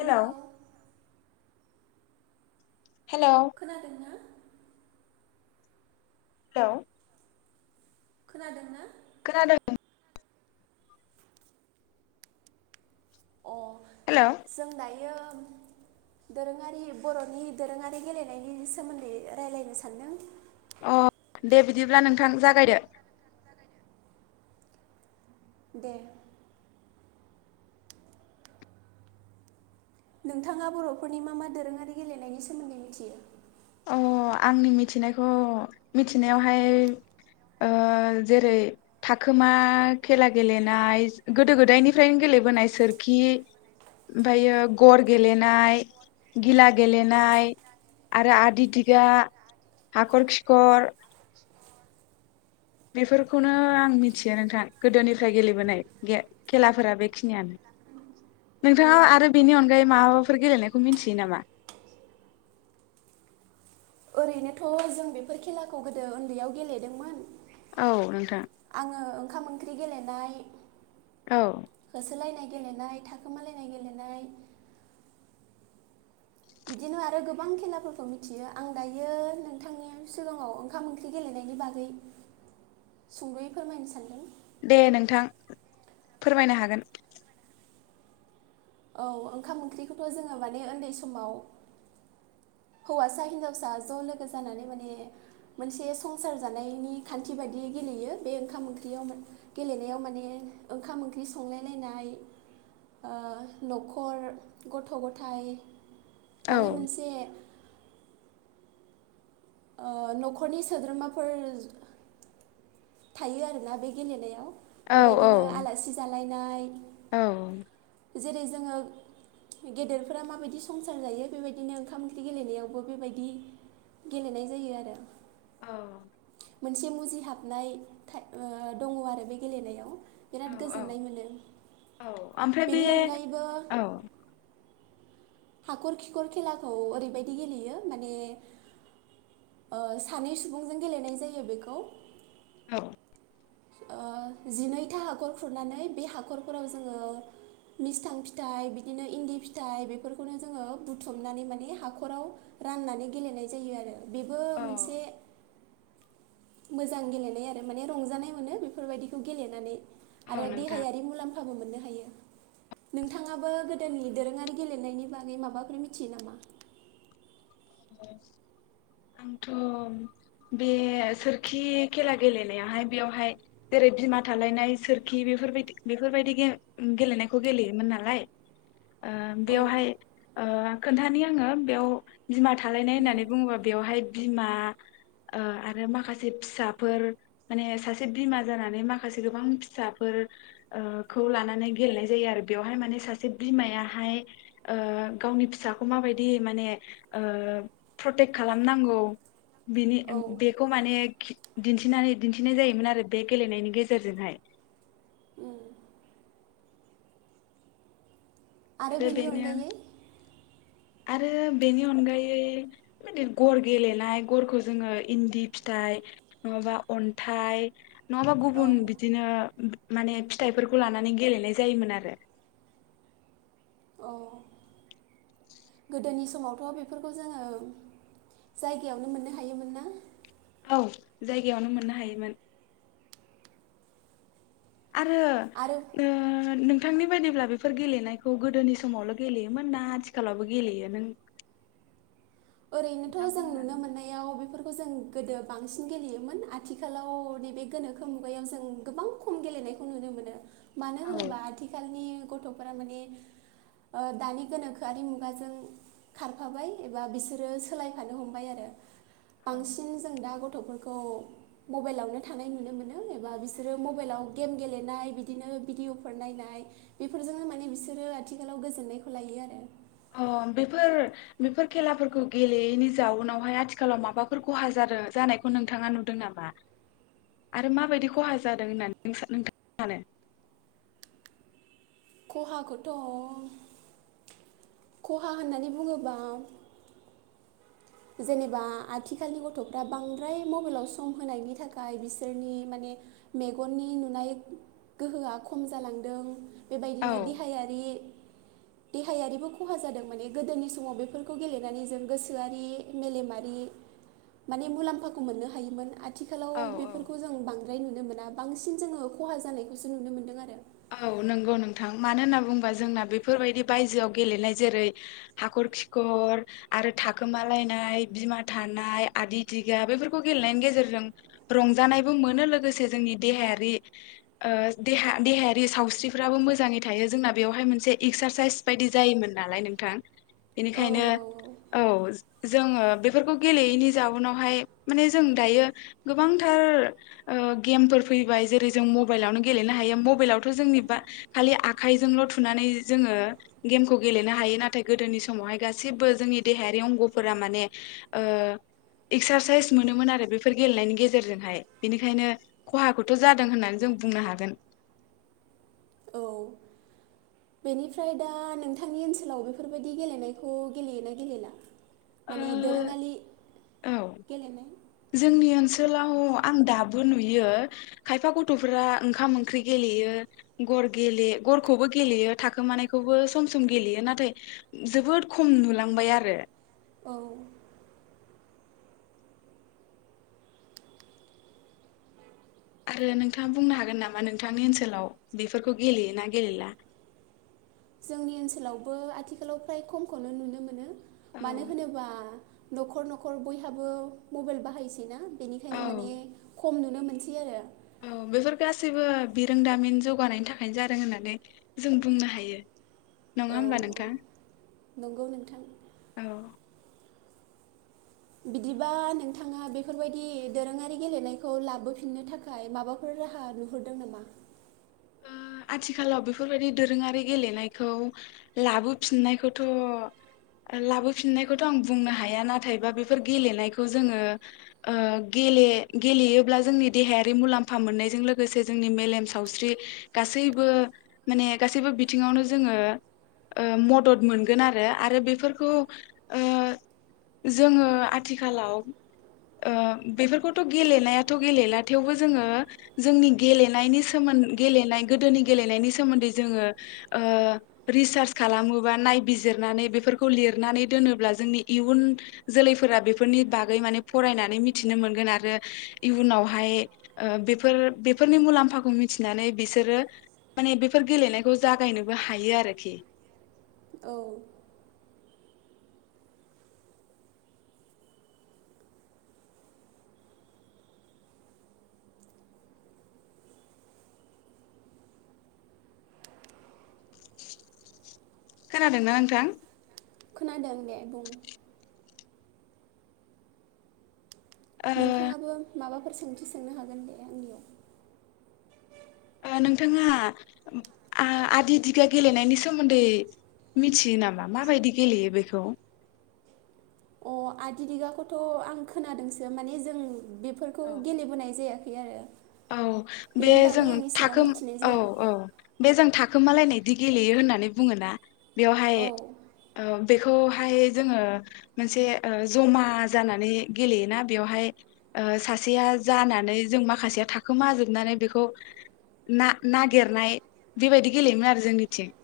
Hello hello खोनादों ना। Hello खोनादों ना। खानादों। उह हेलौ जों दायो। [unintelligible] दोरोङारि बर'नि दोरोङारि गेलेनायनि सोमोन्दै रायलायनो सान्दों। उह दे बिदिब्ला नोंथां जागायदो। दे। नोंथाङा बर'फोरनि मा मा दोरोङारि गेलेनायनि सोमोन्दै मिथियो उह आंनि मिथिनायखौ मिथिनायावहाय ओ जेरै थाखोमा खेला गेलेनाय गोदो गोदायनिफ्रायनो गेलेबोनाय सोरखि ओमफ्रायो गर गेलेनाय गिला गेलेनाय आरो आद दिग-दिगा हाखर-खिखर। बेफोरखौनो आं मिथियो नोंथां गोदोनिफ्राय गेलेबोनाय [unintelligible] खेलाफोरा बेखिनियानो औ नोंथाङा आरो बेनि अनगायै माबाफोर गेलेनायखौ मिथियो नामा? ओरैनोथ जों बेफोर खेलाखौ गोदो उन्दैयाव गेलेदोंमोन औ नोंथां आङो ओंखाम ओंख्रि गेलेनाय औ होसोलायनाय गेलेनाय, थाखोमालायनाय गेलेनाय, बिदिनो आरो गोबां खेलाफोरखौ मिथियो आं दायो नोंथांनि सिगाङाव ओंखाम ओंख्रि गेलेनायनि बागै सुंदयै फोरमायनो सानदों दे नोंथां फोरमायनो हागोन औ ओंखाम ओंख्रिखौथ जोंङो माने उन्दै समाव हौवासा हिनजावसा ज लोगो जानानै माने मोनसे संसार जानायनि खान्थि बायदि गेलेयो बे ओंखाम ओंख्रियाव गेलेनायाव माने ओंखाम ओंख्रि संलायलायनाय नखर, गथ- गथाइ औ माने मोनसे ओ नखरनि सोद्रोमाफोर थायो आरोना बे गेलेनायाव। औ बेबायदिनो आलासि जा लायनाय औ जेरै जोंङो गेदेरफोरा माबायदि संसार जायो बेबायदिनो ओंखाम ओंख्रि गेलेनायावबो बेबायदि गेलेनाय जायो आरो। औ मोनसे मुजि हाब नाय थाय-दंङ आरो बे गेलेनायाव। औ बिराद औ गोजोननाय मोनो औ ओमफ्राय बे बेनि अनगायैबो औ हाखर खिखर खेलाखौ ओरैबायदि गेलेयो माने ओ सानै सुबुंजों गेलेनाय जायो बेखौ औ ओ जिनैथा हाखर खुरनानै बे हाखरफोराव जोंङो मिस्थां फिथाइ बिदिनो इन्दि फिथाइ बेफोरखौनो जोंङो बुथुमनानै माने हाखराव राननानै गेलेनाय जायो आरो। बेबो औ मोनसे मोजां गेलेनाय आरो माने रंजानाय मोनो बेफोरबायदिखौ गेलेनानै। औ आरो नोंथां देहायारि मुलाम्फ खाबु मोननो हायो नोंथाङाबो गोदोनि दोरोंङारि गेलेनायनि बागै माबाफोर मिथियो नामा? आंथ बे सोरखि खेला गेलेनायावाहाय बेवहाय जेरै बिमा थालायनाय सोरखि बेफोरबायदि बेफोरबायदि गे-गेलेनायखौ गेलेयोमोन नालाय ओ औ बेयावहाय ओ खोन्थानि आंङो बेयाव बिमा थालायनाय दे होननानै बुंङोबा बेवहाय बिमा ओ आरो माखासे फिसाफोर माने सासे बिमा जानानै माखासे गोबां फिसाफोर ओ खौ लानानै गेलेनाय जायो आरो बेवहाय माने सासे बिमायाहाय ओ गावनि फिसाखौ माबायदि माने ओ प्रटेक्ट खालामनांगौ बिनि औ बेखौ माने खि दिन्थिनानै दिन्थिनाय जायोमोन आरो बे गेलेनायनि गेजेरजोंहाय। आरो बेनि अनगायै आरो बेनि अनगायै बिदो गर गेलेनाय गर खौ जोंङो इन्दि फिथाइ नङाबा अन्थाइ नङाबा औ गुबुन बिदिनो माने फिथाइफोरखौ लानानै गेलेनाय जायोमोन आरो अ गोदोनि समावथ बेफोरखौ जोङो जायगायावनो मोननो हायोमोन ना? औ जायगायावनो मोननो हायोमोन। आरो आरो नों नोंथांनि बायदिब्ला बेफोर गेलेनायखौ गोदोनि समावल गेलेयोमोन ना आथिखालावबो गेलेयो नों ओरैनोथ नोंथाङा जों बुंनो नुनो हागोन मोननायाव बेफोर खौ जों गोदो बांसिन गेलेयोमोन आथिखालाव नैबे गोनोखो मुगायाव जों गोबां खम गेलेनायखौ नुनो मोनो मानो नामा? होनोबा आथिखालनि गथफोरा माने दानि गोनोखोआरि मुगाजों खारफाबाय एबा बिसोर आरो सोलायफानो हमबाय आरो बांसिन जों दा गथफोरखौ मबाइलावनो थानाय नुनो मोनो एबा बिसोरो मबाइलाव गेम गेलेनाय बिदिनो भिडिअफोर नायनाय बेफोरजोंनो माने बिसोरो आथिखालाव गोजोननायखौ लायो आरो अ बेफोर बेफोर खेलाफोरखौ गेलेयैनि जाउनावहाय आथिखालाव माबाफोर खहा जादों जानायखौ नोंथाङा नुदों नामा? आरो माबायदि खहा जादों होननानै नोंथाङ सानो? खहाखौथ खहा होननानै बुङोबा जेनेबा आथिखालनि गथफ्रा बांद्राय मबाइलाव सम होनायनि थाखाय बिसोरनि माने मेगननि नुनाय गोहोआ खम जालांदों। औ बेबायदिनो देहायारि देहायारिबो खहा जादों माने गोदोनि समाव बेफोरखौ गेलेनानै जों गोसोआरि मेलेमारि माने मुलाम्फाखौ मोननो हायोमोन। आथिखालाव औ औ बेफोरखौ जों बांद्रा ओमफ्राय नुनो मोना बांसिन जोङो खहा जानायखौसो नुनो मोनदों आरो औ नंगौ नोंथां मानो होनना बुोबा जोंना बेफोरबायदि बायजोआव गेलेनाय जेरै हाखर खिखर आरो थाखोमालायनाय बिमा थानाय आदि दिगा बेफोरखौ गेलेनायनि गेजेरजों रंजानायबो मोनो लोगोसे जोंनि देहायारि देहायारि सावस्रिफ्राबो मोजाङै थायो जोंना बेयावहाय मोनसे एक्सारसाइस बायदि जायोमोन नालाय नोंथां औ बेनिखायनो औ। जोङो बेफोरखौ गेलेयैनि जाउनावहाय माने जों दायो गोबांथार गेमफोर फैबाय जेरै जों मबाइलावनो गेलेनो हायो मबाइलाव जोंनि बा खालि आखाइजोंल थुनानै जोङो गेमखौ गेलेनो हायो नाथाय गोदोनि समावहाय गासिबो जोंनि देहायारि अंगफोरा माने एक्सारसाइस मोनोमोन आरो बेफोर गेलेनायनि गेजेरजोंहाय बेनिखायनो खहाखौ थ जादों होननानै जों बुंनो हागोन औ बेनिफ्राय दा नोंथांनि ओनसोलाव बेफोरबायदि गेलेनायखौ गेलेयोना गेलेला? माने ओ दोरोङारि औ गेलेनाय जोंनि ओनसोलाव आं दाबो नुयो खायफा गथफोरा ओंखाम ओंख्रि गेलेयो गर गेले गरखौबो गेलेयो थाखोमानायखौबो सम सम गेलेयो नाथाय जोबोद खम नुलांबाय आरो औ आरो नोंथाङा बुंनो हागोन नामा नोंथांनि ओनसोलाव बेफोरखौ गेलेयोना गेलेला? जोंनि ओनसोलावबो आथिखालाव फ्राय खमखौनो नुनो मोनो। औ मानो होनोबा नखर नखर बयहाबो मबाइल बाहायसै ना बेनिखायनो माने खम नुनो मोनसै आरो औ बेफोर गासैबो बिरोंदामिन जौगानायनि थाखायनो जादों होननानै जों बुंनो हायो। औ नङा होमबा औ नोंथाङ नंगौ नोंथां औ बिदिबा नोंथाङा बेफोरबायदि दोरोङारि गेलेनायखौ लाबोफिननो थाखाय माबाफोर राहा नुहरदों नामा? आथिखालाव बेफोरबायदि दोरोङारि गेलेनायखौ लाबोफिननायखौथ लाबोफिननायखौथ आं बुंनो हाया नाथायबा बेफोर गेलेनायखौ जोङो गेले गेलेयोब्ला जोंनि देहायारि मुलाम्फा मोननायजों लोगोसे जोंनि मेलेम सावस्रि गासैबो माने गासैबो बिथिङावनो जोङो मदद मोनगोन आरो आरो बेफोरखौ जोङो आथिखालाव बेफोरखौथ गेलेनायाथ गेलेला थेवबो जोङो जोंनि गेलेनायनि सोमोन्दै गेलेनाय गोदोनि गेलेनायनि सोमोन्दै जोङो रिसार्च खालामोबा नायबिजिरनानै बेफोरखौ लिरनानै दोनोब्ला जोंनि इयुन जोलैफोरा बेफोरनि बागै माने फरायनानै मिथिनो मोनगोन आरो इयुनावहाय बेफोर बेफोरनि मुलाम्फाखौ मिथिनो थिनानै बिसोरो माने बेफोर गेलेनायखौ जागायनोबो हायो आरोखि। औ खोनादोंना नोंथां? खोनादों दे बुं। ओ नोंथाङाबो माबा फोर सोंथि सोंनो हागोन दे आंनियाव। ओ नोंथाङा आदि दिगा गेलेनायनि सोमोन्दै मिथियो नामा माबायदि गेलेयो बेखौ? अ आदि दिगाखौथ' आं खोनादोंसो माने जों बे फोरखौ गेलेबोनाय जाया खै आरो। औ बे बेनि जों बागै आं एसेबां थाखो मिथिनाय औ जाया औ बे जों थाख खोमालायनायदि गेलेयो होननानै बुङोना बेवहाय औ ओ बेखौहाय जोङो मोनसे ओ ज'मा जानानै गेलेयोना बेवहाय ओ सासेया जानानै जों माखासेया थाखोमा जोबनानै बेखौ ना-नागिरनाय बेबायदि गेलेयोमोन आरो जोंनिथिं।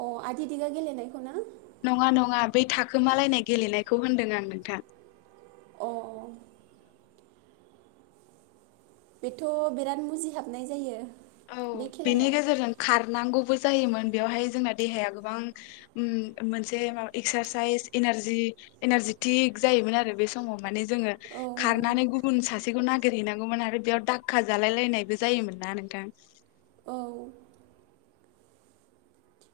अ आदि दिगा गेलेनायखौ ना? नङा नङा बै थाखोमालायनाय गेलेनायखौ होनदों आं नोंथां। अ बेथ' बिराद मुजिहाबनाय जायो। औ बे खेलाया बेनि गेजेरजों खारनांगौबो जायोमोन बेयावहाय जोंना देहाया गोबां ओम मोनसे माबा एक्सारसाइस एनारजि एनारजिटिक जायोमोन आरो बे समाव माने जोङो औ खारनानै गुबुन सासेखौ नागिरहैनांगौमोन आरो बेयाव दाक्का जालाय लायनायबो जायोमोन ना नोंथां। औ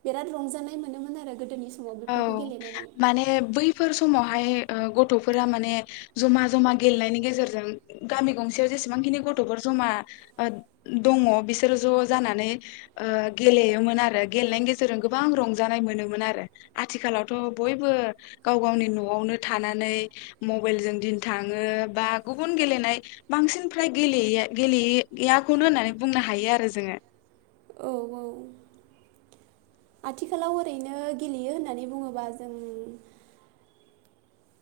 बिराद रंजानाय मोनोमोन आरो गोदोनि समाव औ बेफोरखौ गेलेनानै माने बै फोर समावहाय ओ गथ'फोरा माने ज'मा ज'मा गेलेनायनि गेजेरजों गामि गंसेयाव जेसेबांखिनि गथ'फोर ज'मा ओ दङ बिसोरो ज' जानानै ओ गेलेयोमोन आरो गेलेनायनि गेजेरजों गोबां रंजानाय मोनोमोन आरो। आथिखालावथ' बयबो गाव गावनि न'आवनो थानानै मबेलजों दिन थाङो बा गुबुन गेलेनाय बांसिन फ्राय गेलेये-गेलेये-याखौनो होननानै बुंनो हायो आरो जोङो। औ औ आथिखालाव ओरैनो गेलेयो होननानै बुङोबा जों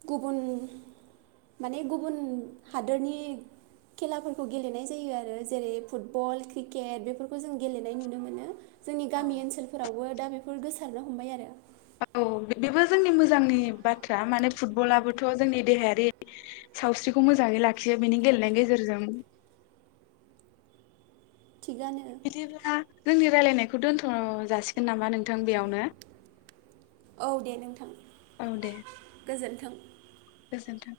गुबुन माने गुबुन हादोरनि खेलाफोरखौ गेलेनाय जायो आरो जेरै फुटबल, क्रिकेट बेफोरखौ जों गेलेनाय नुनो मोनो। जोंनि औ गामि ओनसोलफोरावबो दा बेफोर गोसा सारनो हमबाय आरो। औ बेबो जोंनि मोजांनि बाथ्रा माने फुटबलाबोथ' जोंनि देहायारि सावस्रिखौ मोजाङै लाखियो बेनि गेलेनायनि गेजेरजों थिगानो बिदिब्ला जोंनि रायलायनायखौ खौ दोन्थ' जासिगोन नामा नोंथां बेयावनो? औ दे नोंथां औ दे गोजोनथों थों गोजोन्थों।